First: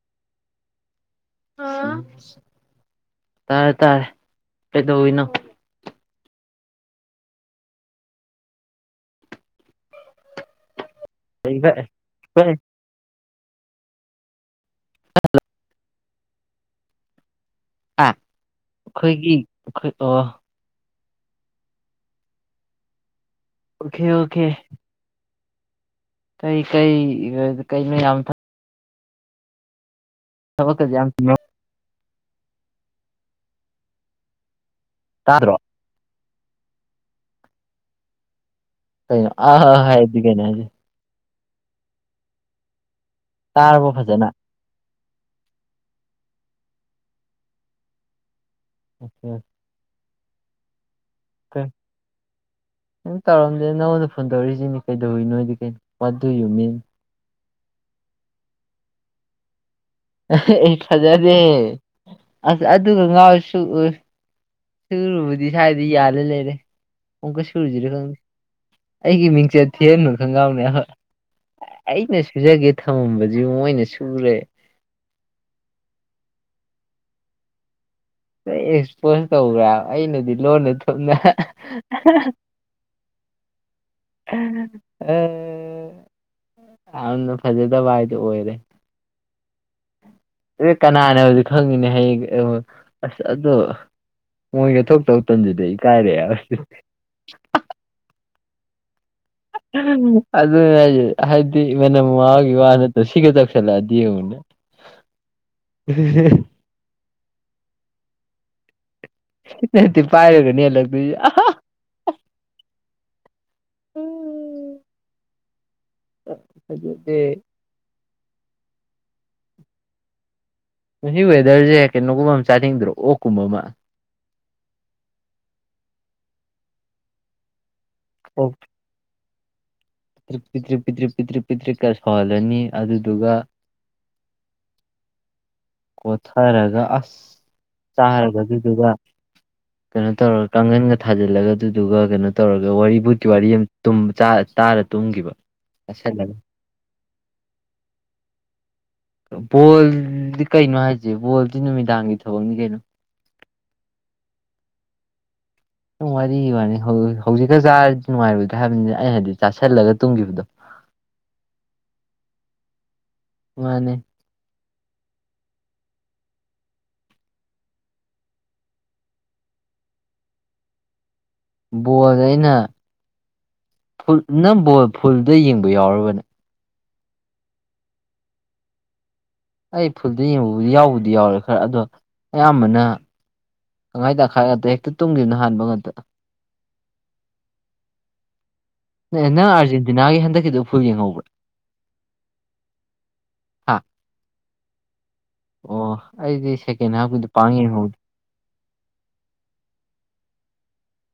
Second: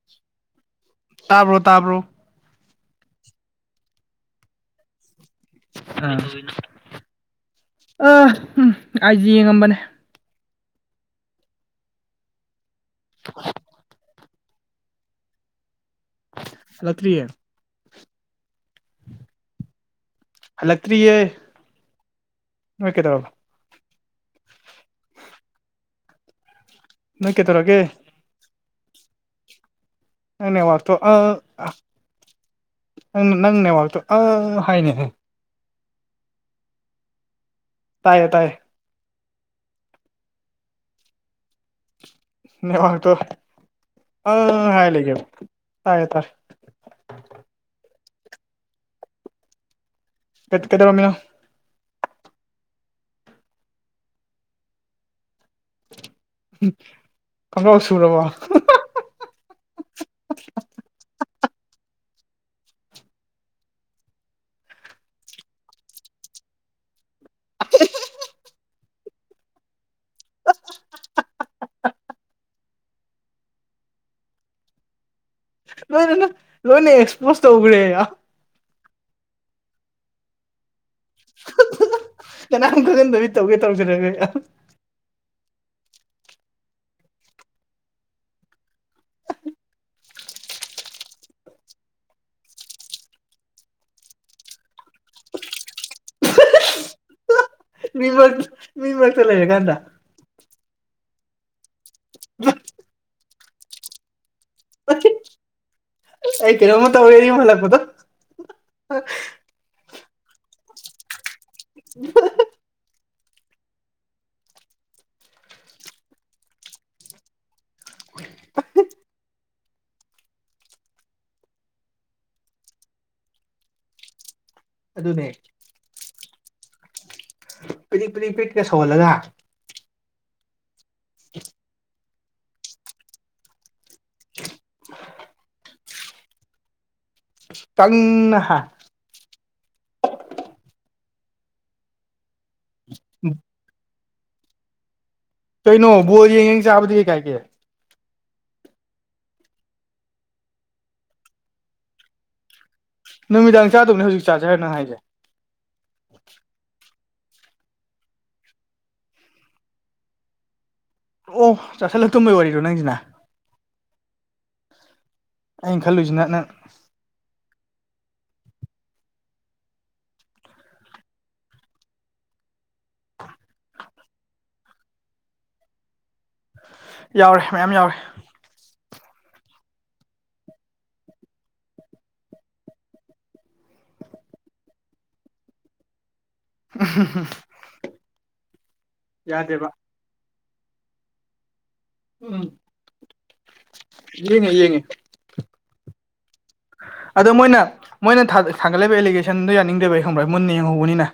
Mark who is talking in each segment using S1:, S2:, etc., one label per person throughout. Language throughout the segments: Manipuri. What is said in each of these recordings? S1: [unintelligible] ꯇꯥꯕ꯭ꯔꯣ ꯇꯥꯕ꯭ꯔꯣ
S2: ꯇꯥꯔꯦ ꯇꯥꯔꯦ ꯀꯩꯗꯧꯅꯣ
S1: ꯑ ꯎꯝ ꯑꯩꯥꯏꯖꯤ ꯌꯦꯡꯉꯝꯕꯅꯦ
S2: ꯐ
S1: ꯍ ꯍꯟꯂꯛꯇ꯭ꯔꯤꯌꯦ
S2: ꯑꯥ ꯑꯩꯈꯣꯏꯒꯤ ꯑꯩꯈꯣꯏ ꯑꯣ
S1: ꯍꯜꯂꯛꯇ꯭ꯔꯤꯌꯦ ꯅꯣꯏ ꯀꯩꯇꯧꯔꯕ
S2: ꯑꯣꯀꯦ ꯑꯣꯀꯦ ꯀꯩ ꯀꯩ
S1: ꯅꯣꯏ ꯀꯩꯗꯧꯔꯒꯦ
S2: ꯀꯩꯅ ꯌꯥꯝ
S1: ꯅꯪꯅꯦ
S2: ꯊꯕꯛꯀꯁꯦ
S1: ꯋꯥꯇꯣ
S2: ꯌꯥꯝ
S1: ꯅꯪꯅꯦ ꯋꯥꯇꯣ ꯑ ꯍꯥꯏꯅꯦꯍꯦ
S2: ꯇꯥꯗ꯭ꯔꯣ
S1: ꯇꯥꯏꯌꯦ ꯇꯥꯏꯌꯦ
S2: ꯀꯣ ꯑ ꯍꯥꯏꯗꯤ ꯀꯩꯅꯣ ꯍꯥꯏꯖꯦ
S1: ꯅ ꯋꯥ ꯇ
S2: ꯇꯥꯔꯕꯣ ꯐꯖꯅ
S1: ꯎ ꯍꯥꯏ ꯂꯩꯀꯦ ꯇꯥꯏ ꯇꯥꯏ
S2: ꯎꯦ
S1: ꯀꯦ ꯀꯦꯗ ꯔꯃꯤꯅꯣ
S2: ꯀ ꯅꯪ ꯇꯧꯔꯝꯗꯦ ꯅꯉꯣꯟꯗ ꯐꯣꯟ ꯇꯧꯔꯛꯏꯁꯤꯅꯤ ꯀꯩꯗꯧꯋꯏꯤ ꯅꯣꯏꯗꯤ ꯃꯗꯨ ꯌꯨ ꯃ
S1: ꯀꯝꯥꯎ ꯁꯨꯔꯕꯣ
S2: ꯑꯩ ꯐꯖꯗꯦ ꯑꯁ ꯑꯗꯨꯒ ꯉꯥꯎ ꯁꯨꯎ ꯁꯨꯔꯨꯕꯗꯤ ꯁꯋꯥꯗꯤ ꯌꯥꯜꯂꯦ ꯂꯩꯔꯦ ꯑꯣꯡꯀ ꯁꯨꯔꯨꯖꯔꯦ ꯈꯪꯦ ꯑꯩꯒꯤ ꯃꯤꯡꯁꯦ ꯊꯦꯅ ꯈꯣꯡꯒ꯭ꯔꯥꯎꯅꯦꯣꯏ ꯑꯩꯅ ꯁꯨꯖꯒꯦ ꯊꯝꯃꯝꯕꯕꯁꯤ ꯃꯣꯏꯅ ꯁꯨꯔꯦ
S1: ꯂꯣꯏꯅꯅ ꯂꯣꯏꯅ ꯑꯦꯛꯁꯄꯣꯖ ꯇꯧꯈ꯭ꯔꯦ
S2: ꯑꯦꯛꯁꯄꯣꯁ ꯇꯧꯕ꯭ꯔꯥꯕ ꯑꯩꯅꯗꯤ ꯂꯣꯟꯅ ꯊꯨꯞꯅ
S1: ꯀꯅꯥꯝ ꯈꯖꯤꯟꯕꯕꯤ ꯇꯧꯒꯦ ꯇꯧꯔꯖꯔꯒꯦ
S2: ꯑꯦ ꯌꯥꯝꯅ ꯐꯖꯗꯕ ꯍꯥꯏꯗꯤ ꯑꯣꯏꯔꯦ ꯑꯦ ꯀꯅꯥꯅꯦ ꯍꯧꯖꯤꯛ ꯈꯪꯉꯤꯅꯦ ꯍꯌꯦꯡ ꯑꯁ ꯑꯗꯣ ꯃꯣꯏꯒꯤ ꯊꯣꯛ ꯇ ꯇꯟꯁꯤꯗ ꯏꯀꯥꯏꯔꯛꯑꯦ
S1: ꯃꯤꯃ ꯃꯤ ꯆ ꯂꯩꯦ [unintelligible]
S2: ꯎ ꯑꯗꯨꯅꯦ ꯍꯥꯏꯕꯗꯤ ꯃꯅꯝ ꯃꯥꯃꯥꯒꯤ ꯋꯥ ꯅꯠꯇ꯭ꯔꯣ ꯁꯤꯒ ꯆꯠꯁ ꯆꯠꯂꯗꯤ ꯎꯟꯅꯦ
S1: ꯑꯩ ꯀꯩꯅꯣꯝꯃ ꯇꯧꯔꯦ ꯌꯨꯝ ꯍꯜꯂꯛꯄꯗꯣ
S2: ꯗꯤ ꯄꯥꯏꯔꯒꯅꯤ ꯂꯩꯕ꯭ꯔꯤꯁꯦ
S1: [unintelligible]
S2: ꯍꯧꯖꯤꯗꯤ ꯃꯁꯤ ꯋꯦꯗꯔꯁꯦ ꯀꯩꯅꯣꯒꯨꯝꯕ ꯑꯃ ꯆꯥꯅꯤꯡꯗ꯭ꯔꯣ ꯑꯣꯛꯀꯨꯝꯕ ꯑꯃ
S1: ꯑꯗꯨꯅꯦ ꯄꯤꯔꯤꯛ ꯄꯤꯗꯤꯛ ꯄꯤꯔꯤꯠꯀ ꯁꯧꯍꯜꯂꯒ
S2: ꯄꯤꯛ ꯄꯤ꯭ꯛ ꯄꯤꯛ ꯄꯤ꯭ꯔꯤꯛ ꯄꯤꯛꯇ꯭ꯔꯤꯛꯀꯔ ꯁꯧꯍꯜꯂꯅꯤ ꯑꯗꯨꯗꯨꯒ ꯀꯣꯊꯔꯒ ꯑꯁ ꯆꯥꯔꯒ
S1: ꯀꯪꯅ ꯍꯥ
S2: ꯑꯗꯨꯗꯨꯒ ꯀꯩꯅꯣ ꯇꯧꯔꯒ ꯀꯥꯡꯈꯟꯒ ꯊꯥꯖꯤꯜꯂꯒ ꯑꯗꯨꯗꯨꯒ ꯀꯩꯅꯣ ꯇꯧꯔꯒ ꯋꯥꯔꯤ ꯕꯨꯠꯀꯤ ꯋꯥꯔꯤ ꯑꯃ ꯇꯥꯔ ꯇꯨꯝꯈꯤꯕ
S1: ꯀꯩꯅꯣ ꯕꯣꯔ
S2: ꯆꯥꯁꯜꯂꯒ
S1: ꯌꯦꯡ ꯌꯦꯡ ꯆꯥꯕꯗꯤ ꯀꯩ ꯀꯥꯏ ꯀꯦ
S2: ꯕꯣꯜꯗꯤ ꯀꯩꯅꯣ ꯍꯥꯏꯁꯦ ꯕꯣꯜꯗꯤ ꯅꯨꯃꯤꯗꯥꯡꯒꯤ ꯊꯕꯛꯅꯤ ꯀꯩꯅꯣ
S1: ꯅꯨꯃꯤꯗꯥꯡ ꯆꯥꯗꯧꯕꯅꯦ ꯍꯧꯖꯤꯛ ꯆꯥꯖꯈꯔ ꯅꯪ ꯍꯥꯏꯁꯦ
S2: ꯋꯥꯔꯤ ꯋꯥꯅꯤ ꯍꯧꯖꯤꯛꯀ ꯆꯥꯔꯗꯤ ꯅꯨꯡꯉꯥꯏꯔꯣꯏꯗ꯭ꯔꯦ ꯍꯥꯏꯕꯅꯤꯅ ꯑꯩꯅ ꯍꯥꯏꯗꯤ ꯆꯥꯥꯁꯜꯂꯒ ꯇꯨꯝꯈꯤꯕꯗꯣ
S1: ꯑꯣ ꯑꯣ ꯆꯥꯁꯤꯜꯂꯛꯇꯕꯩ ꯋꯥꯔꯤꯗꯣ ꯅꯪꯁꯤꯅ
S2: ꯃꯥꯅꯦ
S1: ꯑꯩꯅ ꯈꯜꯂꯨꯁꯤ ꯅ ꯅꯪ
S2: ꯕꯣꯜ ꯑꯩꯅ ꯐꯨꯠꯅ ꯕꯣꯜ ꯐꯨꯜꯗ ꯌꯦꯡꯕ ꯌꯥꯎꯔꯥꯕꯅꯦ
S1: ꯌꯥꯎꯔꯦ ꯃꯌꯥꯝ ꯌꯥꯎꯔꯦ
S2: ꯑꯩ ꯐꯨꯜꯗ ꯌꯦꯡꯕꯕꯨꯗꯤ ꯌꯥꯎꯕꯨꯗꯤ-ꯌꯥꯎꯔꯦ ꯈꯔ ꯑꯗꯣ ꯑꯌꯥꯝꯕꯅ ꯇꯪꯈꯥꯏ-ꯇꯪꯈꯥꯏꯒ ꯍꯦꯛꯇ ꯇꯨꯝꯒꯤꯕꯅ ꯍꯥꯟꯕ ꯉꯥꯛꯇ
S1: [unintelligible]
S2: ꯅꯪ
S1: ꯌꯥꯗꯦꯕ
S2: ꯑꯥꯔꯖꯦꯟꯇꯤꯅꯥꯒꯤ ꯍꯟꯗꯛꯀꯤꯗꯣ ꯐꯨꯜ ꯌꯦꯡꯍꯧꯕ꯭ꯔꯥ
S1: ꯎꯝ
S2: ꯍꯥ
S1: ꯌꯦꯡꯉꯦ-ꯌꯦꯡꯉꯦ
S2: ꯑꯣ ꯑꯩꯗꯤ ꯁꯦ
S1: ꯑꯗꯣ ꯃꯣꯏꯅ-ꯃꯣꯏꯅ ꯊꯥꯡꯒꯠ-ꯊꯥꯡꯂꯛꯏꯕ ꯑꯦꯂꯤꯒꯦꯁꯟꯗꯣ ꯌꯥꯅꯤꯡꯗꯦꯕ ꯑꯩ ꯈꯪꯕ꯭ꯔ ꯃꯨꯟꯅ ꯌꯦꯡꯍꯧꯕꯅꯤꯅ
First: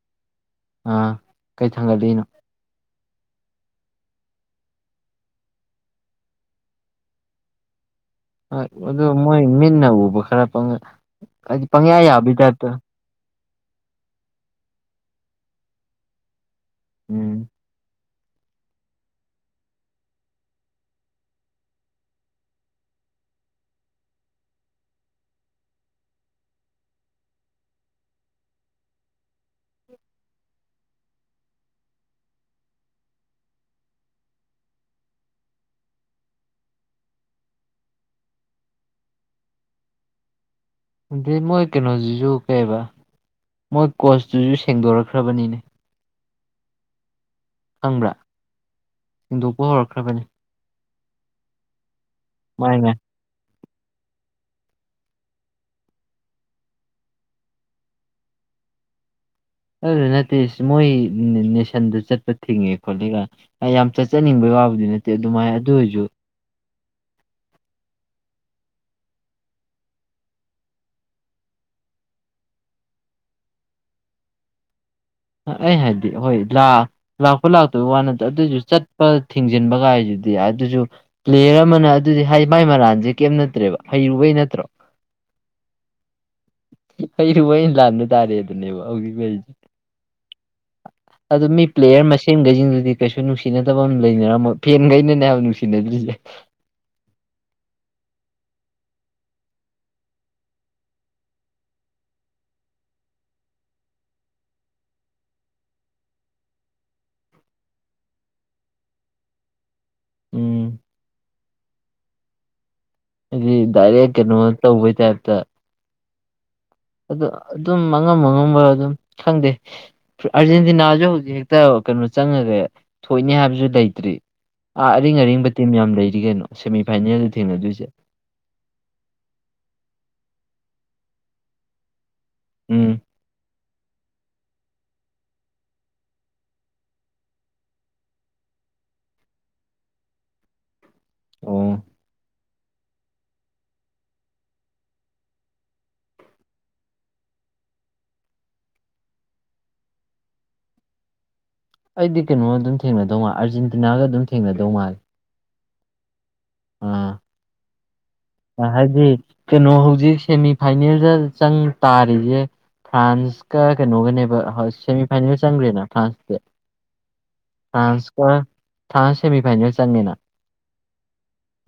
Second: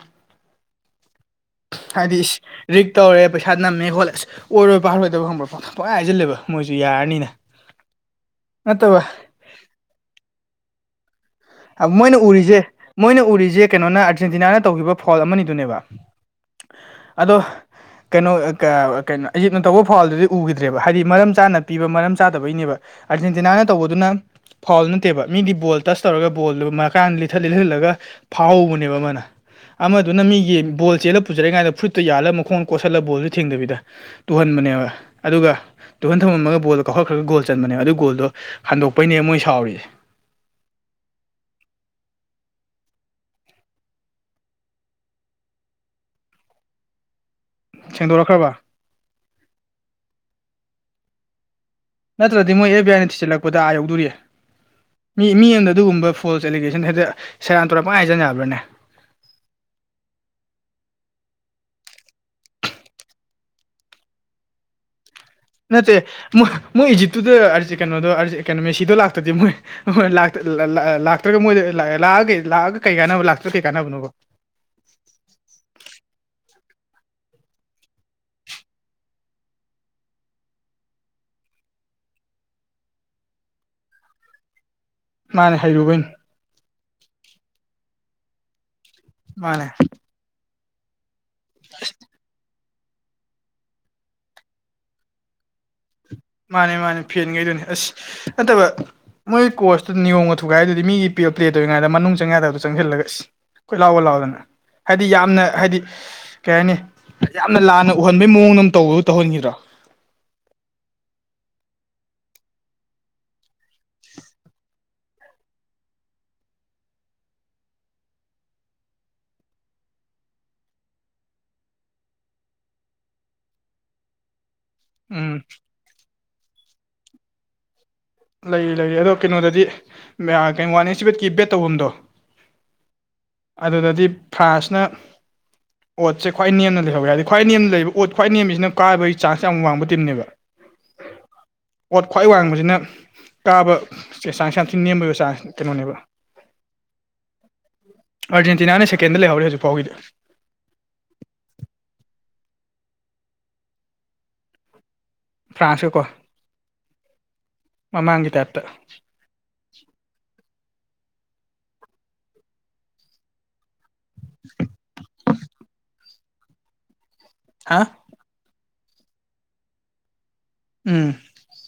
S2: ꯑꯥ ꯀꯩ ꯊꯥꯡꯒꯠꯂꯛꯏꯅꯣ
S1: ꯍꯥꯏꯔꯤꯁꯤ ꯔꯤꯛ ꯇꯧꯔꯦ ꯄꯩꯁꯥ ꯅꯝꯃꯦ ꯈꯣꯠꯂꯦꯁ ꯑꯣꯏꯔꯣꯏꯕꯥꯔꯣꯏꯗꯕ ꯈꯪꯕ꯭ꯔꯥ ꯄꯣ ꯍꯥꯏ ꯍꯥꯏꯁꯤꯜꯂꯦꯕ ꯃꯣꯏꯁꯨ ꯌꯥꯔꯅꯤꯅ
S2: ꯍꯣꯏ
S1: ꯅꯠꯇꯕ
S2: ꯑꯗꯨ ꯃꯣꯏ ꯃꯤꯠꯅ ꯎꯕ ꯈꯔ ꯐꯪꯉ
S1: ꯃꯣꯏꯅ ꯎꯔꯤꯁꯦ ꯃꯣꯏꯅ ꯎꯔꯤꯁꯦ ꯀꯩꯅꯣꯅ ꯑꯔꯖꯦꯟꯇꯤꯅꯥꯅ ꯇꯧꯈꯤꯕ ꯐꯣꯜ ꯑꯃꯅꯤꯗꯨꯅꯦꯕ ꯑꯗꯣ
S2: ꯎꯝ
S1: ꯀꯩꯅꯣ ꯀꯩꯅꯣ ꯏꯖꯤꯠꯅ ꯇꯧꯕ ꯐꯥꯎꯜꯗꯨꯗꯤ ꯎꯈꯤꯗ꯭ꯔꯦꯕ ꯍꯥꯏꯗꯤ ꯃꯔꯝ ꯆꯥꯅ ꯄꯤꯕ ꯃꯔꯝ ꯆꯥꯗꯕꯩꯅꯦꯕ ꯑꯥꯔꯖꯦꯟꯇꯤꯅꯥꯅ ꯇꯧꯕꯗꯨꯅ ꯐꯥꯎꯜ ꯅꯠꯇꯦꯕ ꯃꯤꯗꯤ ꯕꯣꯜ ꯇꯁ ꯇꯧꯔꯒ ꯐꯨꯠꯕꯣꯜꯗꯨ ꯃꯀꯥꯟ ꯂꯤꯊꯠ ꯂꯤꯊꯠꯂꯒ ꯐꯥꯎꯍꯧꯕꯅꯦꯕ ꯑꯃꯅ ꯑꯃꯗꯨꯅ ꯃꯤꯒꯤ ꯕꯣꯜ ꯆꯦꯜꯂ ꯄꯨꯖꯔꯦꯏ ꯀꯥꯏꯗ ꯐꯨꯠꯇꯨ ꯌꯥꯜꯂ ꯃꯈꯣꯡ ꯀꯣꯠꯁꯤꯜꯂ ꯕꯣꯜꯗꯨ ꯊꯦꯡꯗꯕꯤꯗ ꯇꯨꯍꯟꯕꯅꯦꯕ ꯑꯗꯨꯒ ꯇꯨꯍꯟ ꯊꯝꯂꯝꯃꯒ ꯣꯜ ꯀꯥꯎꯈꯠꯂ꯭ꯔꯒꯣꯜ ꯆꯕꯅꯦ ꯑꯗꯨ ꯒꯣꯜꯗꯣ ꯍꯟꯗꯄꯅꯦ ꯃꯣꯏ ꯁꯥꯎꯔꯤꯁꯦ
S2: ꯑꯗꯩ ꯃꯣꯏ ꯀꯩꯅꯣꯁꯤꯁꯨ ꯀꯩꯕ ꯃꯣꯏ ꯀꯣꯆꯇꯨꯁꯨ ꯁꯦꯡꯗꯣꯔꯛꯈ꯭ꯔꯕꯅꯤꯅꯦ ꯈꯪꯕ꯭ꯔꯥ
S1: ꯁꯦꯡꯗꯣꯔꯛꯈ꯭ꯔꯕ
S2: ꯁꯦꯡꯗꯣꯛꯄ ꯍꯧꯔꯛꯈ꯭ꯔꯕꯅꯤ
S1: ꯅꯠꯇ꯭ꯔꯥꯗꯤ ꯃꯣꯏ
S2: ꯃꯥꯏ
S1: ꯑꯦꯐ ꯕꯤ
S2: ꯃꯥꯏ
S1: ꯑꯥꯏꯅ ꯊꯤꯖꯤꯜꯂꯛꯄꯗ ꯑꯥ ꯌꯧꯗꯣꯔꯤ ꯃꯤ-ꯃꯤ ꯑꯃꯅ ꯑꯗꯨꯒꯨꯝꯕ ꯐꯣꯜꯁ ꯑꯦꯂꯤꯒꯦꯁꯟ ꯍꯦꯛꯇ ꯁꯦꯔꯥꯟ ꯇꯨꯔꯥꯟ ꯄꯪꯍꯥꯏ ꯍꯥꯏꯖꯤꯟ ꯌꯥꯕ꯭ꯔꯥꯅꯦ
S2: ꯑꯗꯨꯗꯣ ꯅꯠꯇꯦ ꯃꯣꯏ ꯅꯦ-ꯅꯦꯁꯟꯗ ꯆꯠꯄ ꯊꯤꯡꯉꯦ ꯈꯣꯠꯂꯤꯒ ꯒꯥꯏ ꯑꯌꯥꯝ ꯆꯠꯆꯅꯤꯡꯕꯩ ꯋꯥꯕꯨꯗꯤ ꯅꯠ ꯗꯦ ꯗꯨꯃꯥꯏ
S1: ꯅꯠꯇꯦ ꯃꯣꯏ-ꯃꯣꯏ ꯏꯖꯤꯞꯇꯨꯗ ꯑꯥꯔꯖꯦ ꯀꯩꯅꯣꯗꯣ ꯑꯥꯔꯖꯦ ꯀꯩꯅꯣꯗꯣ ꯃꯦ ꯁꯤꯗꯣ ꯂꯥꯛꯇ꯭ꯔꯥꯗꯤ ꯃꯣꯏ ꯍꯣꯏ ꯂꯥꯛꯇ ꯂꯥ-ꯂꯥ-ꯂꯥꯛ ꯂꯥꯛꯇ꯭ꯔꯥꯒ ꯃꯣꯏꯗ ꯂꯥꯛꯑꯒ ꯀꯩ ꯀꯥꯟꯅꯕ ꯂꯥꯛꯇ꯭ꯔꯥ ꯀꯩ ꯀꯥꯟꯅꯕꯅꯕꯣ
S2: ꯑꯥ ꯑꯩ ꯍꯥꯏꯗꯤ ꯍꯣꯏ ꯂꯥ ꯂꯥꯛꯄ ꯂꯥꯛꯇꯕ ꯋꯥ ꯅꯠꯇ ꯑꯗꯨꯁꯨ ꯆꯠꯄ ꯊꯤꯡꯖꯤꯟꯕ ꯒꯥꯏꯁꯤꯗꯤ ꯑꯗꯨꯁꯨ ꯄ꯭ꯂꯦꯌꯔ ꯑꯃꯅ ꯑꯗꯨꯗꯤ ꯍꯥꯏ ꯃꯥꯏ ꯃꯔꯥꯟꯖꯦ ꯀꯦꯝ ꯅꯠꯇ꯭ꯔꯦꯕ ꯍꯩꯔꯨꯕꯩ ꯅꯠꯇ꯭ꯔꯣ
S1: ꯃꯥꯅꯦ ꯍꯩꯔꯨꯕꯩꯅꯤ
S2: ꯍꯩꯔꯨꯕꯩ ꯑꯩꯅ ꯂꯥꯟꯕ ꯇꯥꯔꯦ ꯑꯗꯨꯅꯦꯕ ꯍꯧꯖꯤꯛ ꯂꯩꯔꯤ
S1: ꯃꯥꯅꯦ
S2: ꯑꯗꯨ ꯃꯤ ꯄ꯭ꯂꯦꯌꯔ ꯃꯁꯦꯟꯒꯩꯁꯤꯡꯗꯨꯗꯤ ꯀꯩꯁꯨ ꯅꯨꯡꯁꯤꯅꯗꯕ ꯑꯃ ꯂꯩꯅꯔꯝꯃꯣꯏ ꯐꯦꯟꯒꯩꯪ ꯅꯅꯦ ꯍꯥꯏꯕ ꯅꯨꯡꯁꯤꯅꯗ꯭ꯔꯤꯖꯦ
S1: ꯃꯥꯅꯦ-ꯃꯥꯅꯦ ꯐꯦꯟꯒꯩꯗꯨꯅꯤ ꯑꯁ ꯅꯠꯇꯕ ꯃꯣꯏ ꯀꯣꯔꯁꯇꯨ ꯅꯤꯌꯣꯝꯒ ꯊꯨꯒꯥꯏꯗꯨꯗꯤ ꯃꯤꯒꯤ ꯄꯤꯌꯣ ꯄ꯭ꯂꯦ ꯇꯧꯔꯤꯉꯥꯏꯗ ꯃꯅꯨꯡ ꯆꯪ ꯌꯥꯗꯕꯗꯣ ꯆꯪꯁꯤꯜꯂꯒ ꯑꯁ ꯀꯣꯏ ꯂꯥꯎꯒ-ꯂꯥꯎꯗꯅ ꯍꯥꯏꯗꯤ ꯌꯥꯝꯅ ꯍꯥꯏꯗꯤ ꯀꯩ ꯍꯥꯏꯅꯤ ꯌꯥꯝꯅ ꯂꯥꯟꯅ ꯎꯍꯟꯕꯩ ꯃꯑꯣꯡꯗ ꯇꯧꯕꯒꯨꯝ ꯇꯧꯍꯟꯈꯤꯗ꯭ꯔꯣ
S2: ꯎꯝ ꯑꯗꯨꯗꯤ ꯗꯔꯌꯥꯛ ꯀꯩꯅꯣ ꯇꯧꯕꯩ ꯇꯥꯏꯞꯇ ꯑꯗꯨ ꯑꯗꯨꯝ ꯑꯉꯝ-ꯑꯉꯝꯕ ꯑꯗꯨꯝ ꯈꯪꯗꯦ ꯑꯥꯔꯖꯦꯟꯇꯤꯅꯥꯖꯨ ꯍꯧꯖꯤꯛ ꯍꯦꯛꯇ ꯀꯥꯅꯣ ꯆꯪꯉꯥꯒꯦ ꯊꯣꯏꯅꯤ ꯍꯥꯏꯕꯖꯨ ꯂꯩꯇ꯭ꯔꯤ ꯑꯥ
S1: ꯎꯝ
S2: ꯑꯔꯤꯡ-ꯑꯔꯤꯡꯕ ꯇꯤꯝ ꯌꯥꯝ ꯂꯩꯔꯤ ꯀꯩꯅꯣ ꯁꯦꯃꯤ ꯐꯥꯏꯅꯦꯜꯗ ꯊꯦꯡꯅꯗꯣꯏꯁꯦ
S1: ꯂꯩꯔꯤ-ꯂꯩꯔꯤ ꯑꯗꯣ ꯀꯩꯅꯣꯗꯗꯤ ꯎꯝ ꯑꯥ ꯀꯩꯋꯥꯟ ꯏꯁ ꯀꯤ ꯕꯦꯠ ꯇꯧꯕꯝꯗꯣ
S2: ꯎꯝ
S1: ꯑꯗꯨꯗꯗꯤ ꯐ꯭ꯔꯥꯟꯁꯅ
S2: [inaudible]
S1: ꯑꯣꯠꯁꯦ ꯈ꯭ꯋꯥꯏ ꯅꯦꯝꯅ ꯂꯩꯍꯧꯋꯦ ꯍꯥꯏꯗꯤ ꯈ꯭ꯋꯥꯏ ꯅꯦꯝꯅ ꯂꯩꯕ ꯑꯣꯠ ꯈ꯭ꯋꯥꯏ ꯅꯦꯝꯃꯤꯁꯤꯅ ꯀꯥꯕꯒꯤ ꯆꯥꯡꯁ ꯌꯥꯝ ꯋꯥꯡꯕ ꯇꯤꯝꯅꯦꯕ
S2: ꯑꯣ
S1: ꯑꯣꯠ ꯈ꯭ꯋꯥꯏ ꯋꯥꯡꯕꯁꯤꯅ ꯀꯥꯕ ꯆꯦ ꯆꯥꯡꯁ ꯌꯥꯝ ꯊꯤꯅ ꯅꯦꯝꯕꯕ ꯆꯥꯡ ꯀꯩꯅꯣꯅꯦꯕ ꯑꯥꯔꯖꯦꯟꯇꯤꯅꯥꯅ ꯁꯦꯀꯦꯟꯗ ꯂꯩꯍꯧꯔꯦ ꯍꯧꯖꯤꯛ ꯐꯥꯎꯒꯤꯗꯤ
S2: ꯑꯩꯗꯤ ꯀꯩꯅꯣ ꯑꯗꯨꯝ ꯊꯦꯡꯅꯗꯧ ꯃꯥꯜꯦ ꯑꯥꯔꯖꯦꯟꯇꯤꯅꯥꯒ ꯑꯗꯨꯝ ꯊꯦꯡꯅꯗꯧ ꯃꯥꯜꯜꯂꯤ
S1: ꯐ꯭ꯔꯥꯟꯁꯀꯀꯣ
S2: ꯑꯥ
S1: ꯃꯃꯥꯡꯒꯤꯇꯥꯞ
S2: ꯍꯥꯏꯗꯤ ꯀꯩꯅꯣ ꯍꯧꯖꯤꯛ ꯁꯦꯃꯤꯐꯥꯏꯅꯦꯜꯗ ꯆꯪ ꯇꯥꯔꯤꯁꯦ ꯐ꯭ꯔꯥꯟꯁ ꯀ ꯀꯩꯅꯣꯒꯅꯦꯕ ꯁꯦꯃꯤꯐꯥꯏꯅꯦꯜ ꯆꯪꯈ꯭ꯔꯦꯅ ꯐ꯭ꯔꯥꯟꯁꯁꯦ
S1: ꯍꯥ
S2: ꯐ꯭ꯔꯥꯟꯁ ꯊꯥ ꯁꯦꯃꯤ ꯐꯥꯏꯅꯦꯜ ꯆꯪꯉꯦꯅ
S1: ꯎꯝ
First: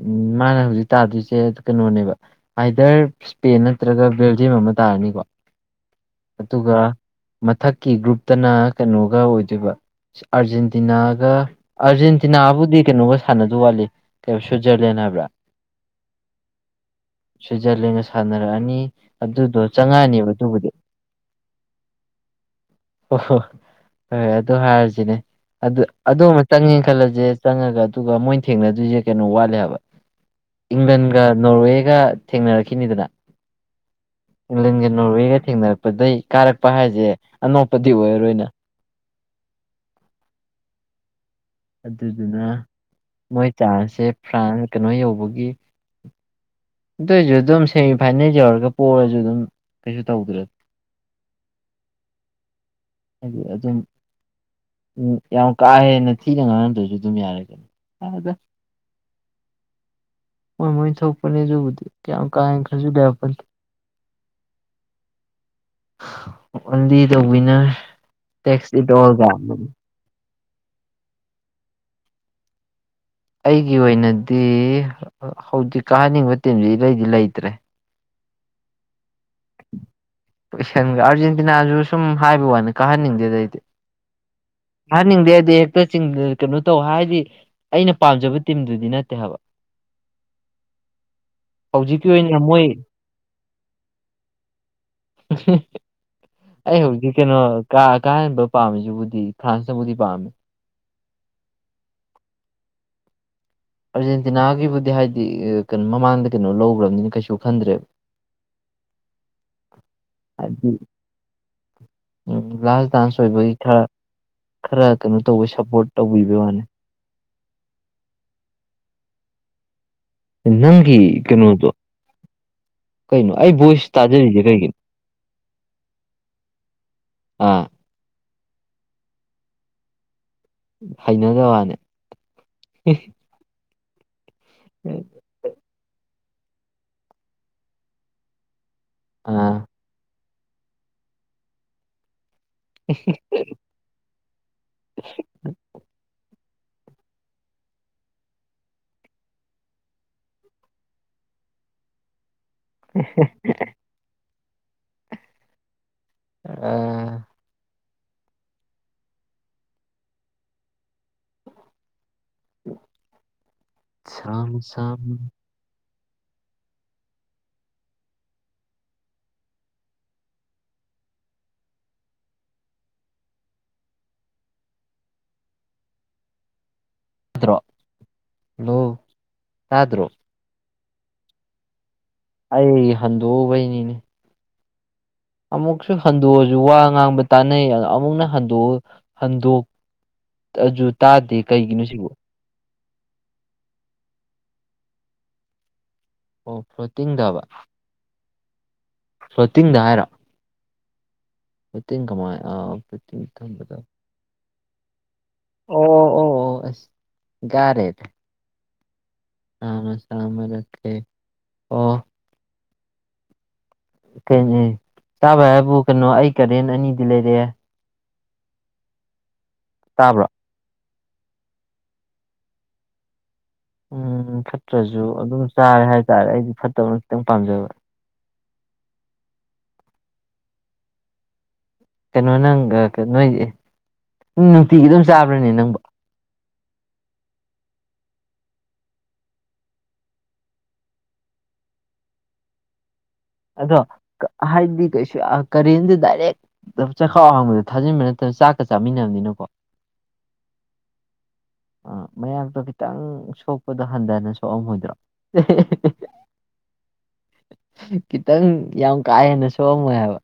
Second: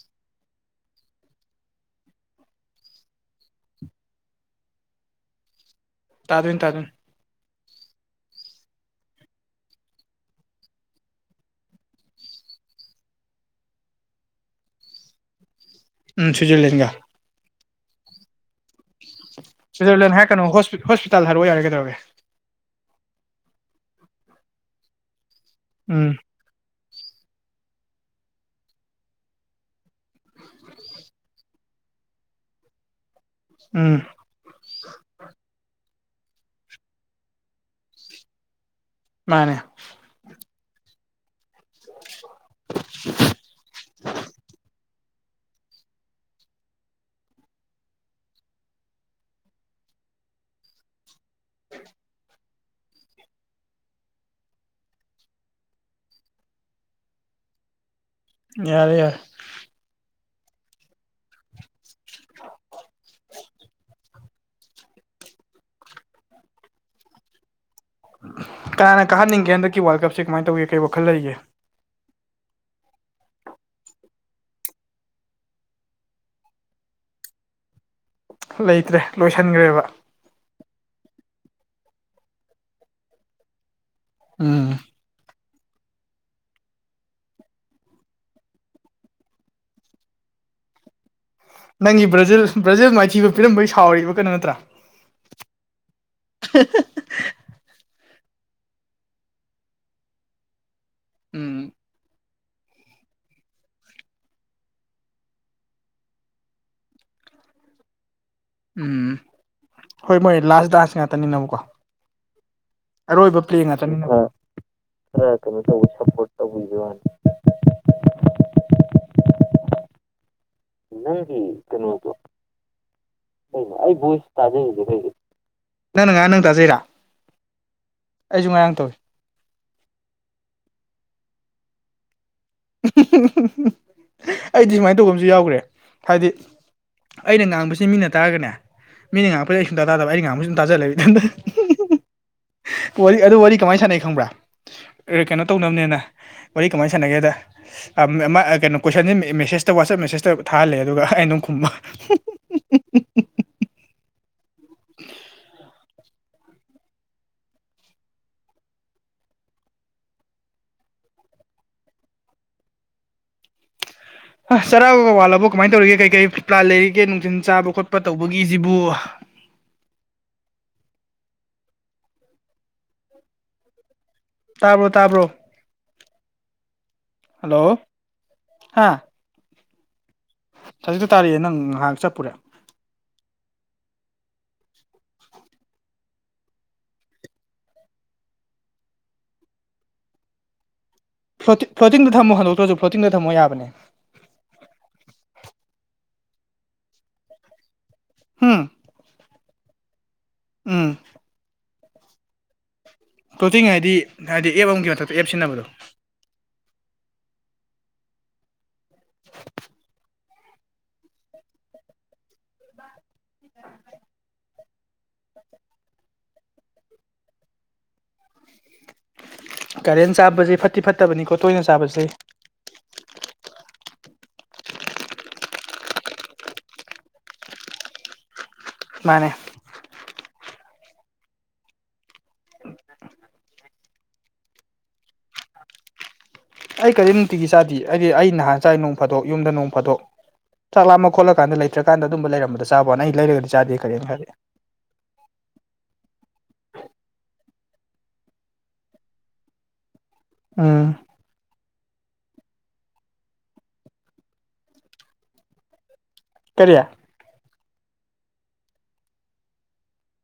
S2: ꯎꯝ ꯃꯥꯅꯤ ꯍꯧꯖꯤꯛ ꯇꯥꯗꯣꯏꯁꯤ ꯀꯩꯅꯣꯅꯦꯕ ꯑꯥꯏꯗꯔ ꯏꯁꯄꯦꯟ ꯅꯠꯇ꯭ꯔꯥꯒ ꯕꯦꯜꯖꯤꯌꯝ ꯑꯃ ꯇꯥꯔꯥꯅꯤꯀꯣ
S1: ꯇꯥꯗꯣꯏꯅꯤ
S2: ꯑꯗꯨꯒ
S1: ꯇꯥꯗꯣꯏꯅꯤ
S2: ꯃꯊꯛꯀꯤ ꯒ꯭ꯔꯨꯞꯇꯅ ꯀꯩꯅꯣꯒ ꯑꯣꯏꯗꯨꯏꯕ ꯑꯥꯔꯖꯦꯟꯇꯤꯅꯥꯒ-ꯑꯦꯔꯖꯦꯟꯇꯤꯅꯥꯕꯨꯗꯤ ꯀꯩꯅꯣꯒ ꯁꯥꯟꯅꯗꯧ ꯋꯥꯠꯂꯤ ꯀꯩꯕ ꯁ꯭ꯋꯤꯠꯖ꯭ꯔꯂꯦꯟ ꯍꯥꯏꯕ꯭ꯔꯥ
S1: ꯎꯝ ꯁ꯭ꯋꯤꯠꯖ꯭ꯔꯂꯦꯟꯒ
S2: ꯁ꯭ꯋꯤꯠꯖ꯭ꯔꯂꯦꯟꯒ ꯁꯥꯟꯅꯔꯛꯑꯅꯤ ꯑꯗꯨꯗꯣ
S1: ꯁ꯭ꯋꯤꯖꯔꯂꯦꯟ
S2: ꯆꯪꯉꯛꯑꯅꯦꯕ
S1: ꯍꯥꯏꯔꯛꯀꯅꯣ
S2: ꯑꯗꯨꯕꯨꯗꯤ
S1: ꯍꯣꯁꯄꯤ ꯍꯣꯁꯄꯤꯇꯥꯜ ꯍꯥꯏꯔꯛꯑꯣ ꯌꯥꯔꯦ ꯀꯩꯗꯧꯔꯒꯦ
S2: ꯑꯣ ꯍꯣ ꯑꯣꯏ ꯑꯗꯨ ꯍꯥꯏꯔꯁꯤꯅꯦ
S1: ꯎꯝ
S2: ꯑꯗꯨ-ꯑꯗꯨ ꯃꯥ ꯆꯪꯉꯦ ꯈꯜꯂꯖꯦ ꯆꯪꯉꯒ ꯑꯗꯨꯒ ꯃꯣꯏꯅ ꯊꯦꯡꯅꯗꯣꯏꯁꯤ ꯀꯩꯅꯣ ꯋꯥꯠꯂꯤ ꯍꯥꯏꯕ ꯏꯪꯂꯟꯒ ꯅꯣꯔꯋꯦꯒ ꯊꯦꯡꯅꯔꯛꯈꯤꯅꯤꯗꯅ
S1: ꯎꯝ
S2: ꯏꯪꯂꯦꯟꯒ ꯅꯣꯔꯋꯦꯒ ꯊꯦꯡꯅꯔꯛꯄꯗꯒꯤ ꯀꯥꯔꯛꯄ ꯍꯥꯏꯁꯦ ꯑꯅꯣꯞꯄꯗꯤ ꯑꯣꯏꯔꯔꯣꯏꯅ
S1: ꯃꯥꯅꯦ
S2: ꯑꯗꯨꯗꯨꯅ ꯃꯣꯏ ꯆꯥꯟꯔꯁꯦ ꯐ꯭ꯔꯥꯟ ꯀꯩꯅꯣ ꯌꯧꯕꯒꯤ ꯑꯗꯨꯏꯁꯨ ꯑꯗꯨꯝ ꯁꯦꯃꯤꯐꯥꯏꯅꯦꯜ ꯌꯧꯔꯒ ꯄꯔꯁꯨ ꯑꯗꯨꯝ ꯀꯩꯁꯨ ꯇꯧꯗ꯭ꯔ ꯍꯥꯏꯗꯤ ꯑꯗꯨꯝ ꯎꯝ ꯌꯥꯝ ꯀꯥ ꯍꯦꯟꯅ ꯊꯤꯅ ꯉꯥꯡꯅꯝꯗ꯭ꯔꯁꯨ ꯑꯗꯨꯝ ꯌꯥꯔꯦꯒꯅꯤ
S1: ꯌꯥꯔꯦ ꯌꯥ
S2: ꯍꯣꯏ ꯃꯣꯏ ꯊꯣꯛꯄꯅꯦꯑꯗꯨꯕꯨꯗꯤ ꯀꯌꯥꯝ ꯀꯥꯥꯏ ꯍꯦ ꯈꯥꯟꯖꯤꯟꯕ ꯌꯥꯄꫭꯟꯇꯦ only the winner takes it all
S1: ꯁꯤ ꯀꯃꯥꯏ ꯇꯧꯒꯦ ꯀꯩ ꯋꯥꯈꯜ ꯂꯩꯒꯦ
S2: ꯑꯩꯒꯤ ꯑꯣꯏꯅꯗꯤ ꯍꯧꯖꯤꯛ ꯀꯥꯍꯟꯅꯤꯡꯕ ꯇꯤꯝꯁꯤ ꯏꯔꯩꯗꯤ ꯂꯩꯇ꯭ꯔꯦ
S1: ꯂꯩꯇ꯭ꯔꯦ ꯂꯣꯏꯁꯤꯟꯈ꯭ꯔꯦꯕ
S2: ꯀꯣꯏꯁꯟꯒ ꯑꯥꯔꯖꯦꯟꯇꯤꯅꯥꯁꯨ ꯁꯨꯝ ꯍꯥꯏꯕ ꯋꯥꯅꯤ ꯀꯥꯍꯟꯅꯤꯡꯗꯦ ꯑꯩꯗꯤ
S1: ꯎꯝ
S2: ꯀꯥꯍꯟꯅꯤꯡꯗꯦꯗꯤ ꯀꯩꯅꯣ ꯇꯧ ꯍꯥꯏꯔꯗꯤ ꯑꯩꯅ ꯄꯥꯝꯖꯕ ꯇꯤꯝꯗꯨꯗꯤ ꯅꯠꯇꯦ ꯍꯥꯏꯕ
S1: ꯅꯪꯒꯤ
S2: ꯍꯧꯖꯤꯛꯀꯤ ꯑꯣꯏꯅ
S1: ꯕ꯭ꯔꯥꯖꯤꯜ
S2: ꯃꯣꯏ
S1: ꯕ꯭ꯔꯥꯖꯤꯜ ꯃꯥꯏꯊꯤꯕ ꯄꯤꯔꯝꯕꯒꯤ ꯁꯥꯎꯔꯤꯕ ꯀꯩꯅꯣ ꯅꯠꯇ꯭ꯔꯥ
S2: ꯎ ꯑꯩ ꯍꯧꯖꯤꯛ ꯀꯩꯅꯣ ꯀꯥ ꯀꯥꯍꯦꯟꯕ ꯄꯥꯝꯃꯤꯁꯤꯕꯨꯗꯤ ꯐ꯭ꯔꯥꯟꯁꯅꯕꯨꯗꯤ ꯄꯥꯝꯃꯦ
S1: ꯎꯝ
S2: ꯑꯥꯔꯖꯦꯟꯇꯤꯅꯥꯒꯤꯕꯨꯗꯤ ꯍꯥꯏꯗꯤ ꯀꯩꯅꯣ ꯃꯃꯥꯡꯗ ꯀꯩꯅꯣ ꯂꯧꯈ꯭ꯔꯕꯅꯤꯅ ꯀꯩꯁꯨ ꯈꯟꯗ꯭ꯔꯦꯕ
S1: ꯎꯝ ꯍꯣꯏ ꯃꯣꯏ ꯂꯥꯁ ꯗꯥꯟꯁ ꯉꯥꯛꯇꯅꯤꯅꯕꯀꯣ
S2: ꯎ ꯂꯥꯁ ꯗꯥꯟꯁ
S1: ꯑꯔꯣꯏꯕ
S2: ꯑꯣꯏꯕꯒꯤ
S1: ꯄ꯭ꯂꯦ
S2: ꯈꯔ
S1: ꯉꯥꯛꯇꯅꯤꯅꯕ
S2: ꯈꯔ ꯀꯩꯅꯣ ꯇꯧꯕ ꯁꯞꯄꯣꯔꯠ ꯇꯧꯕꯤꯕꯩ ꯋꯥꯅꯤ ꯅꯪꯒꯤ ꯀꯩꯅꯣꯗꯣ ꯀꯩꯅꯣ ꯑꯩ ꯚꯣꯏꯁ ꯇꯥꯖꯔꯤꯁꯦ ꯀꯔꯤꯒꯤꯅꯣ
S1: ꯅꯪ ꯅꯉꯥꯏ ꯅꯪ ꯇꯥꯖꯩꯔꯥ ꯑꯩꯁꯨ ꯉꯔꯥꯡ ꯇꯧꯏ
S2: ꯍꯩꯅꯖ ꯋꯥꯅꯦ
S1: ꯑꯩꯗꯤ ꯁꯨꯃꯥꯏꯅ ꯇꯧꯕ ꯑꯃꯁꯨ ꯌꯥꯎꯈ꯭ꯔꯦ ꯍꯥꯏꯗꯤ ꯑꯩꯅ ꯉꯥꯡꯕꯁꯤ ꯃꯤꯅ ꯇꯥꯔꯒꯅꯦ ꯃꯤꯅ
S2: ꯑꯥ
S1: ꯉꯥꯡꯉꯛꯄꯁ ꯑꯩ ꯁꯨꯡꯇꯥ ꯇꯥꯗꯕ ꯑꯩ ꯉꯥꯕ ꯁ ꯑꯗꯨꯨꯝ ꯇꯥꯖꯜꯂꯦ ꯏꯊꯟꯗ ꯋꯥꯔꯤ ꯑꯗꯨ ꯋꯥꯔꯤ ꯀꯃꯥꯏꯅ ꯁꯥꯟꯅꯩ ꯈꯪꯕ꯭ꯔꯥ ꯀꯩꯅꯣ ꯇꯧꯅꯕꯅꯦꯅ ꯋꯥꯔꯤ ꯀꯃꯥꯏꯅ ꯁꯥꯟꯅꯒꯦꯗ ꯀꯩꯅꯣ ꯀꯣꯏꯁꯟꯁꯦ ꯃꯦꯁꯦꯁꯇ ꯋꯥꯆꯞ ꯃꯦꯁꯦꯁꯇ ꯊꯥꯍꯜꯂꯦ ꯑꯗꯨꯒ ꯑꯩꯩꯅ ꯗꯨꯝ ꯈꯨꯝꯕ
S2: ꯑꯦ ꯍꯦꯍꯦ
S1: ꯎꯍꯥ
S2: ꯑꯥ ꯁꯝ
S1: ꯑꯥ
S2: ꯁꯝ
S1: ꯆꯔꯥꯒ ꯋꯥꯠꯂꯕꯣ ꯀꯃꯥꯏ ꯇꯧꯔꯤꯒꯦ ꯀꯩ ꯀꯩ ꯐꯠ ꯄ꯭ꯂꯥꯥꯟ ꯂꯩꯔꯤꯒꯦ ꯅꯨꯡꯊꯤꯟ ꯆꯥꯕ ꯈꯣꯠꯄ ꯇꯧꯕꯒꯤꯁꯤꯕꯨ ꯇꯥꯕ꯭ꯔꯣ ꯇꯥꯕ꯭ꯔꯣ
S2: ꯗ꯭ꯔꯣ
S1: ꯍꯜꯂꯣ
S2: ꯍꯜꯂꯣ ꯇꯥꯗ꯭ꯔꯣ
S1: ꯖꯤꯛꯇ ꯇꯥꯔꯛꯑꯦ ꯅꯪ ꯉꯥꯏꯍꯥꯛ ꯆꯠꯄꯨꯔꯦ
S2: ꯑꯩ ꯍꯟꯗꯣꯛꯎꯕꯩꯅꯤꯅꯦ ꯑꯃꯨꯛꯁꯨ ꯍꯟꯗꯣꯛꯑꯁꯨ ꯋꯥ ꯉꯥꯡꯕ ꯇꯥꯅꯩ ꯑꯗꯣ ꯑꯃꯨꯛ ꯑꯗꯨ ꯇꯥꯗꯦ ꯀꯩꯒꯤꯅꯣ ꯁꯤꯕꯨ
S1: [unintelligible] ꯁ꯭ꯂꯣꯇꯤꯡꯗ ꯊꯝꯃꯣ ꯌꯥꯕꯅꯦ
S2: ꯑꯣ ꯐ꯭ꯂꯣꯇꯤꯡꯗꯕ
S1: ꯎꯝ
S2: ꯐꫭꯜ ꯇꯤꯡꯗ ꯍꯥꯏꯔꯥ
S1: ꯎꯝ
S2: ꯐꫭꯜꯇꯤꯡ ꯀꯃꯥꯏ ꯑꯥ
S1: ꯐꫭꯜꯇꯤꯡ ꯍꯥꯏꯗꯤ ꯍꯥꯏꯗꯤ ꯑꯦꯞ ꯑꯃꯒꯤ ꯃꯊꯛꯇ ꯑꯦꯞ ꯁꯤꯖꯤꯟꯅꯕꯗꯣ
S2: ꯑꯣ ꯑꯣ ꯑꯣ ꯑꯁ ꯒꯥꯔꯦꯗ
S1: ꯁꯤꯍ
S2: ꯑ ꯆꯃꯔꯀꯦ ꯑꯣ
S1: ꯎꯄꯥꯛ
S2: ꯀꯩꯅꯤ ꯆꯥꯕ ꯍꯥꯏꯕꯨ ꯀꯩꯅꯣ ꯑꯩ ꯀꯔꯦꯟ ꯑꯅꯤꯗꯤ ꯂꯩꯔꯦ
S1: ꯀꯔꯦꯟ
S2: ꯇꯥꯕ꯭ꯔꯣ
S1: ꯆꯥꯕꯁꯦ ꯐꯠꯇꯤ ꯐꯠꯇꯕꯅꯤꯀꯣ ꯇꯣꯏꯅ ꯆꯥꯕꯁꯤ
S2: ꯎꯨꯝ ꯐꯠꯇ꯭ꯔꯁꯨ ꯑꯗꯨꯝ ꯆꯥꯔꯦ ꯍꯥꯏꯇꯥꯔꯦ ꯑꯩꯗꯤ ꯐꯠꯇꯕꯅ ꯈꯤꯇꯪ ꯄꯥꯝꯖꯕ
S1: ꯃꯥꯅꯦ
S2: ꯀꯩꯅꯣ ꯅꯪ ꯅꯣꯏꯁꯦ ꯅꯨꯡꯇꯤꯒꯤ ꯑꯗꯨꯝ ꯆꯥꯕ꯭ꯔꯅꯦ ꯅꯪꯕꯨ
S1: ꯑꯩ ꯀꯔꯤ ꯅꯨꯡꯇꯤꯒꯤ ꯆꯥꯗꯦ ꯑꯩꯗꯤ ꯑꯩ ꯅꯍꯥꯟ ꯆꯥꯏ ꯅꯣꯡ ꯐꯥꯗꯣꯛ ꯌꯨꯝꯗ ꯅꯣꯡ ꯐꯥꯗꯣꯛ ꯆꯥꯛ ꯂꯥꯝꯃ ꯈꯣꯠꯂꯀꯥꯟꯗ ꯂꯩꯇ꯭ꯔꯀꯥꯟꯗ ꯑꯗꯨꯝꯕ ꯂꯩꯔꯝꯕꯗ ꯆꯥꯕꯅ ꯑꯩ ꯂꯩꯔꯒ
S2: ꯑꯗꯣ ꯀ ꯍꯥꯏꯗꯤ ꯀꯩꯁꯨ ꯀꯔꯦꯟꯗꯤ ꯗꯥꯏꯔꯦꯛ ꯆꯈꯥꯎ ꯍꯥꯡꯕꯗ ꯊꯥꯖꯤꯟꯕ ꯅꯠꯇꯕ ꯆꯥꯛꯀ ꯆꯥꯃꯤꯟꯅꯕꯅꯤꯅꯀꯣ [inaudible]
S1: ꯎꯝ
S2: ꯑ ꯃꯌꯥꯛꯇꯣ ꯈꯤꯇꯪ ꯁꯣꯛꯄꯗꯣ ꯍꯟꯊꯅ ꯁꯣꯛꯑꯝꯃꯣꯏꯗ꯭ꯔꯣ [unintelligible]
S1: ꯀꯔꯤ
S2: ꯈꯤꯇꯪ ꯌꯥꯝ ꯀꯥ ꯍꯦꯟꯅ ꯁꯣꯛꯑꯝꯃꯣꯏ ꯍꯥꯏꯕ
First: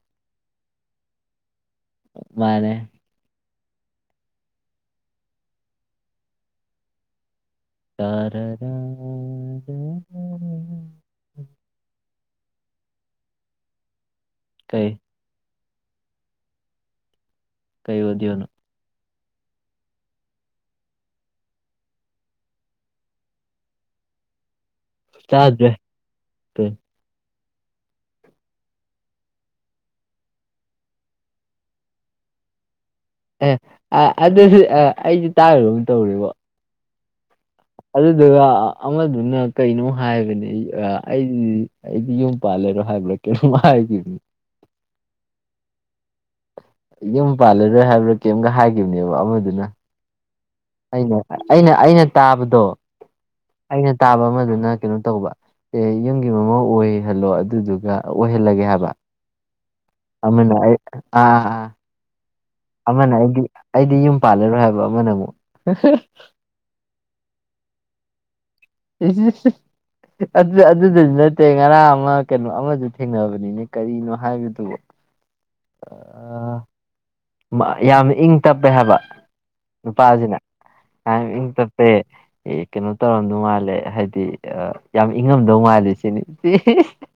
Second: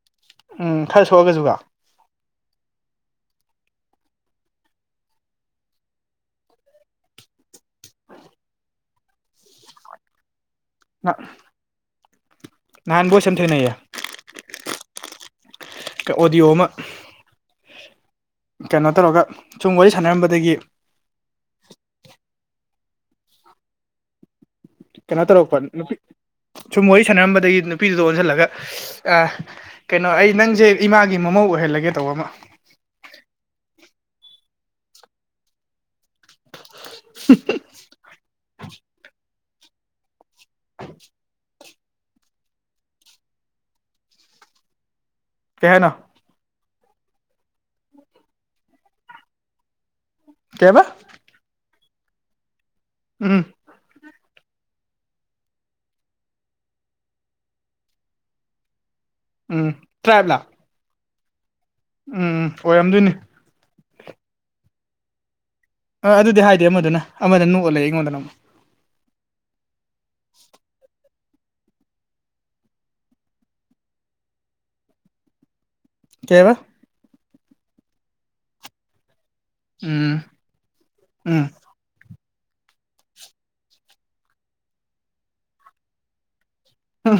S1: ꯎꯝ ꯈꯔ ꯁꯣꯛꯑꯒꯁꯨꯨꯀꯣ
S2: ꯃꯥꯟꯅꯦ ꯇꯥꯔꯔ
S1: ꯑꯥ ꯅꯍꯥꯟ ꯕꯣꯏꯁ ꯑꯝ ꯊꯦꯡꯅꯩꯌꯦ
S2: ꯀꯩ
S1: ꯀ ꯑꯣꯗꯤꯑꯣ ꯑꯃꯥ
S2: ꯀꯩ ꯑꯣꯗꯤꯌꯣꯅꯣ
S1: ꯀꯩꯅꯣ ꯇꯧꯔꯒ ꯁꯨꯝ ꯋꯥꯔꯤ ꯁꯥꯟꯅꯔꯝꯕꯗꯒꯤ ꯀꯩꯅꯣ ꯇꯧꯔꯛꯄ
S2: ꯇꯥꯗ꯭ꯔꯦ
S1: ꯅꯨꯄꯤ
S2: ꯀꯩ
S1: ꯁꯨꯝ ꯋꯥꯔꯤ ꯁꯥꯟꯅꯔꯝꯕꯗꯒꯤ ꯅꯨ ꯅꯨꯄꯤꯗꯨꯗꯣ ꯑꯣꯟꯁꯤꯜꯂꯒ ꯑ ꯀꯩꯅꯣ ꯑꯩ ꯅꯪꯁꯦ ꯏꯃꯥꯒꯤ ꯃꯃꯧ ꯑꯣꯏꯍꯜꯂꯒꯦ ꯇꯧꯕ ꯑꯃ
S2: ꯑꯦ ꯑ ꯑꯗꯨꯗꯤ ꯑꯩꯁꯨ ꯇꯥꯈꯔꯒꯨꯝ ꯇꯧꯔ‌ꯦꯕꯣ
S1: [unintelligible]
S2: ꯑꯗꯨꯗꯨꯒ ꯑꯃꯗꯨꯅ ꯀꯩꯅꯣ ꯍꯥꯏꯕꯅꯤ ꯑ ꯑ ꯑꯩ ꯑꯩꯗꯤ ꯌꯨꯝ ꯄꯥꯜꯂꯔꯣꯏ ꯍꯥꯏꯕ꯭ꯔ ꯀꯩꯅꯣꯃ ꯍꯥꯏꯕꯅꯤ
S1: ꯀꯩ ꯍꯥꯏꯅ‌ꯣ
S2: ꯌꯨꯝ ꯄꯥꯜꯂꯔꯣꯏ ꯍꯥꯏꯕ꯭ꯔꯥ ꯀꯩꯝꯒ ꯍꯥꯏꯈꯤꯕꯅꯦꯕ ꯑꯃꯗꯨꯅ
S1: ꯀꯩꯕ
S2: ꯑꯩꯅ ꯑꯩꯅ ꯑꯩꯅ ꯇꯥꯕꯗꯣ
S1: ꯎꯝ
S2: ꯑꯩꯅ ꯇꯥꯕ ꯑꯃꯗꯨꯅ ꯀꯩꯅꯣ ꯇꯧꯕ ꯑꯦ ꯌꯨꯝꯒꯤ ꯃꯃꯧ ꯑꯣꯏꯍꯜꯂꯣ ꯑꯗꯨꯗꯨꯒ ꯑꯣꯏꯍꯜꯂꯒꯦ ꯍꯥꯏꯕ
S1: ꯎꯝ ꯇ꯭ꯔꯥꯏꯕꯂꯥ
S2: ꯑꯃꯅ ꯑꯩ ꯑ ꯑ
S1: ꯎꯝ ꯑꯣꯏꯔꯝꯗꯣꯏꯅꯤ
S2: ꯑꯃꯅ ꯑꯩꯒꯤ ꯑꯩꯗꯤ ꯌꯨꯝ ꯄꯥꯜꯂꯔꯣꯏ ꯍꯥꯏꯕ ꯑꯃꯅ ꯑꯃꯨꯛ
S1: ꯑꯗꯨꯗꯤ ꯍꯥꯏꯗ‌ꯦ ꯑꯃꯗꯨꯅ ꯑꯃꯗ ꯅꯣꯛꯑ ꯂꯩ ꯑꯩꯉꯣꯟꯗꯅ ꯃꯨꯛ
S2: [unintelligible] ꯑꯗꯨ ꯑꯗꯨꯗꯁꯨ ꯅꯠ ꯑꯇꯩ ꯉꯔꯥꯡ ꯑꯃ ꯀꯩꯅꯣ ꯑꯃꯁꯨ ꯊꯦꯡꯅꯕꯅꯤꯅꯦ ꯀꯔꯤꯅꯣ ꯍꯥꯏꯕꯗꯨꯕꯨ
S1: ꯀꯩꯕ
S2: ꯌꯥꯝ ꯏꯪ ꯇꯞꯄꯦ ꯍꯥꯏꯕ
S1: ꯎꯝ
S2: ꯅꯨꯄꯥꯁꯤꯅ ꯌꯥꯝ
S1: ꯎꯝ
S2: ꯏꯪ ꯇꯞꯄ ꯄ‌ꯦ ꯑꯦ ꯀꯩꯅꯣ ꯇꯧꯔꯝꯗꯧ ꯃꯥꯜꯂꯦ ꯍꯥꯏꯗꯤ ꯌꯥꯝ ꯏꯪꯉꯝꯗꯧ ꯃꯥꯜꯂꯦ ꯁꯤꯅꯤ ꯁꯤꯁ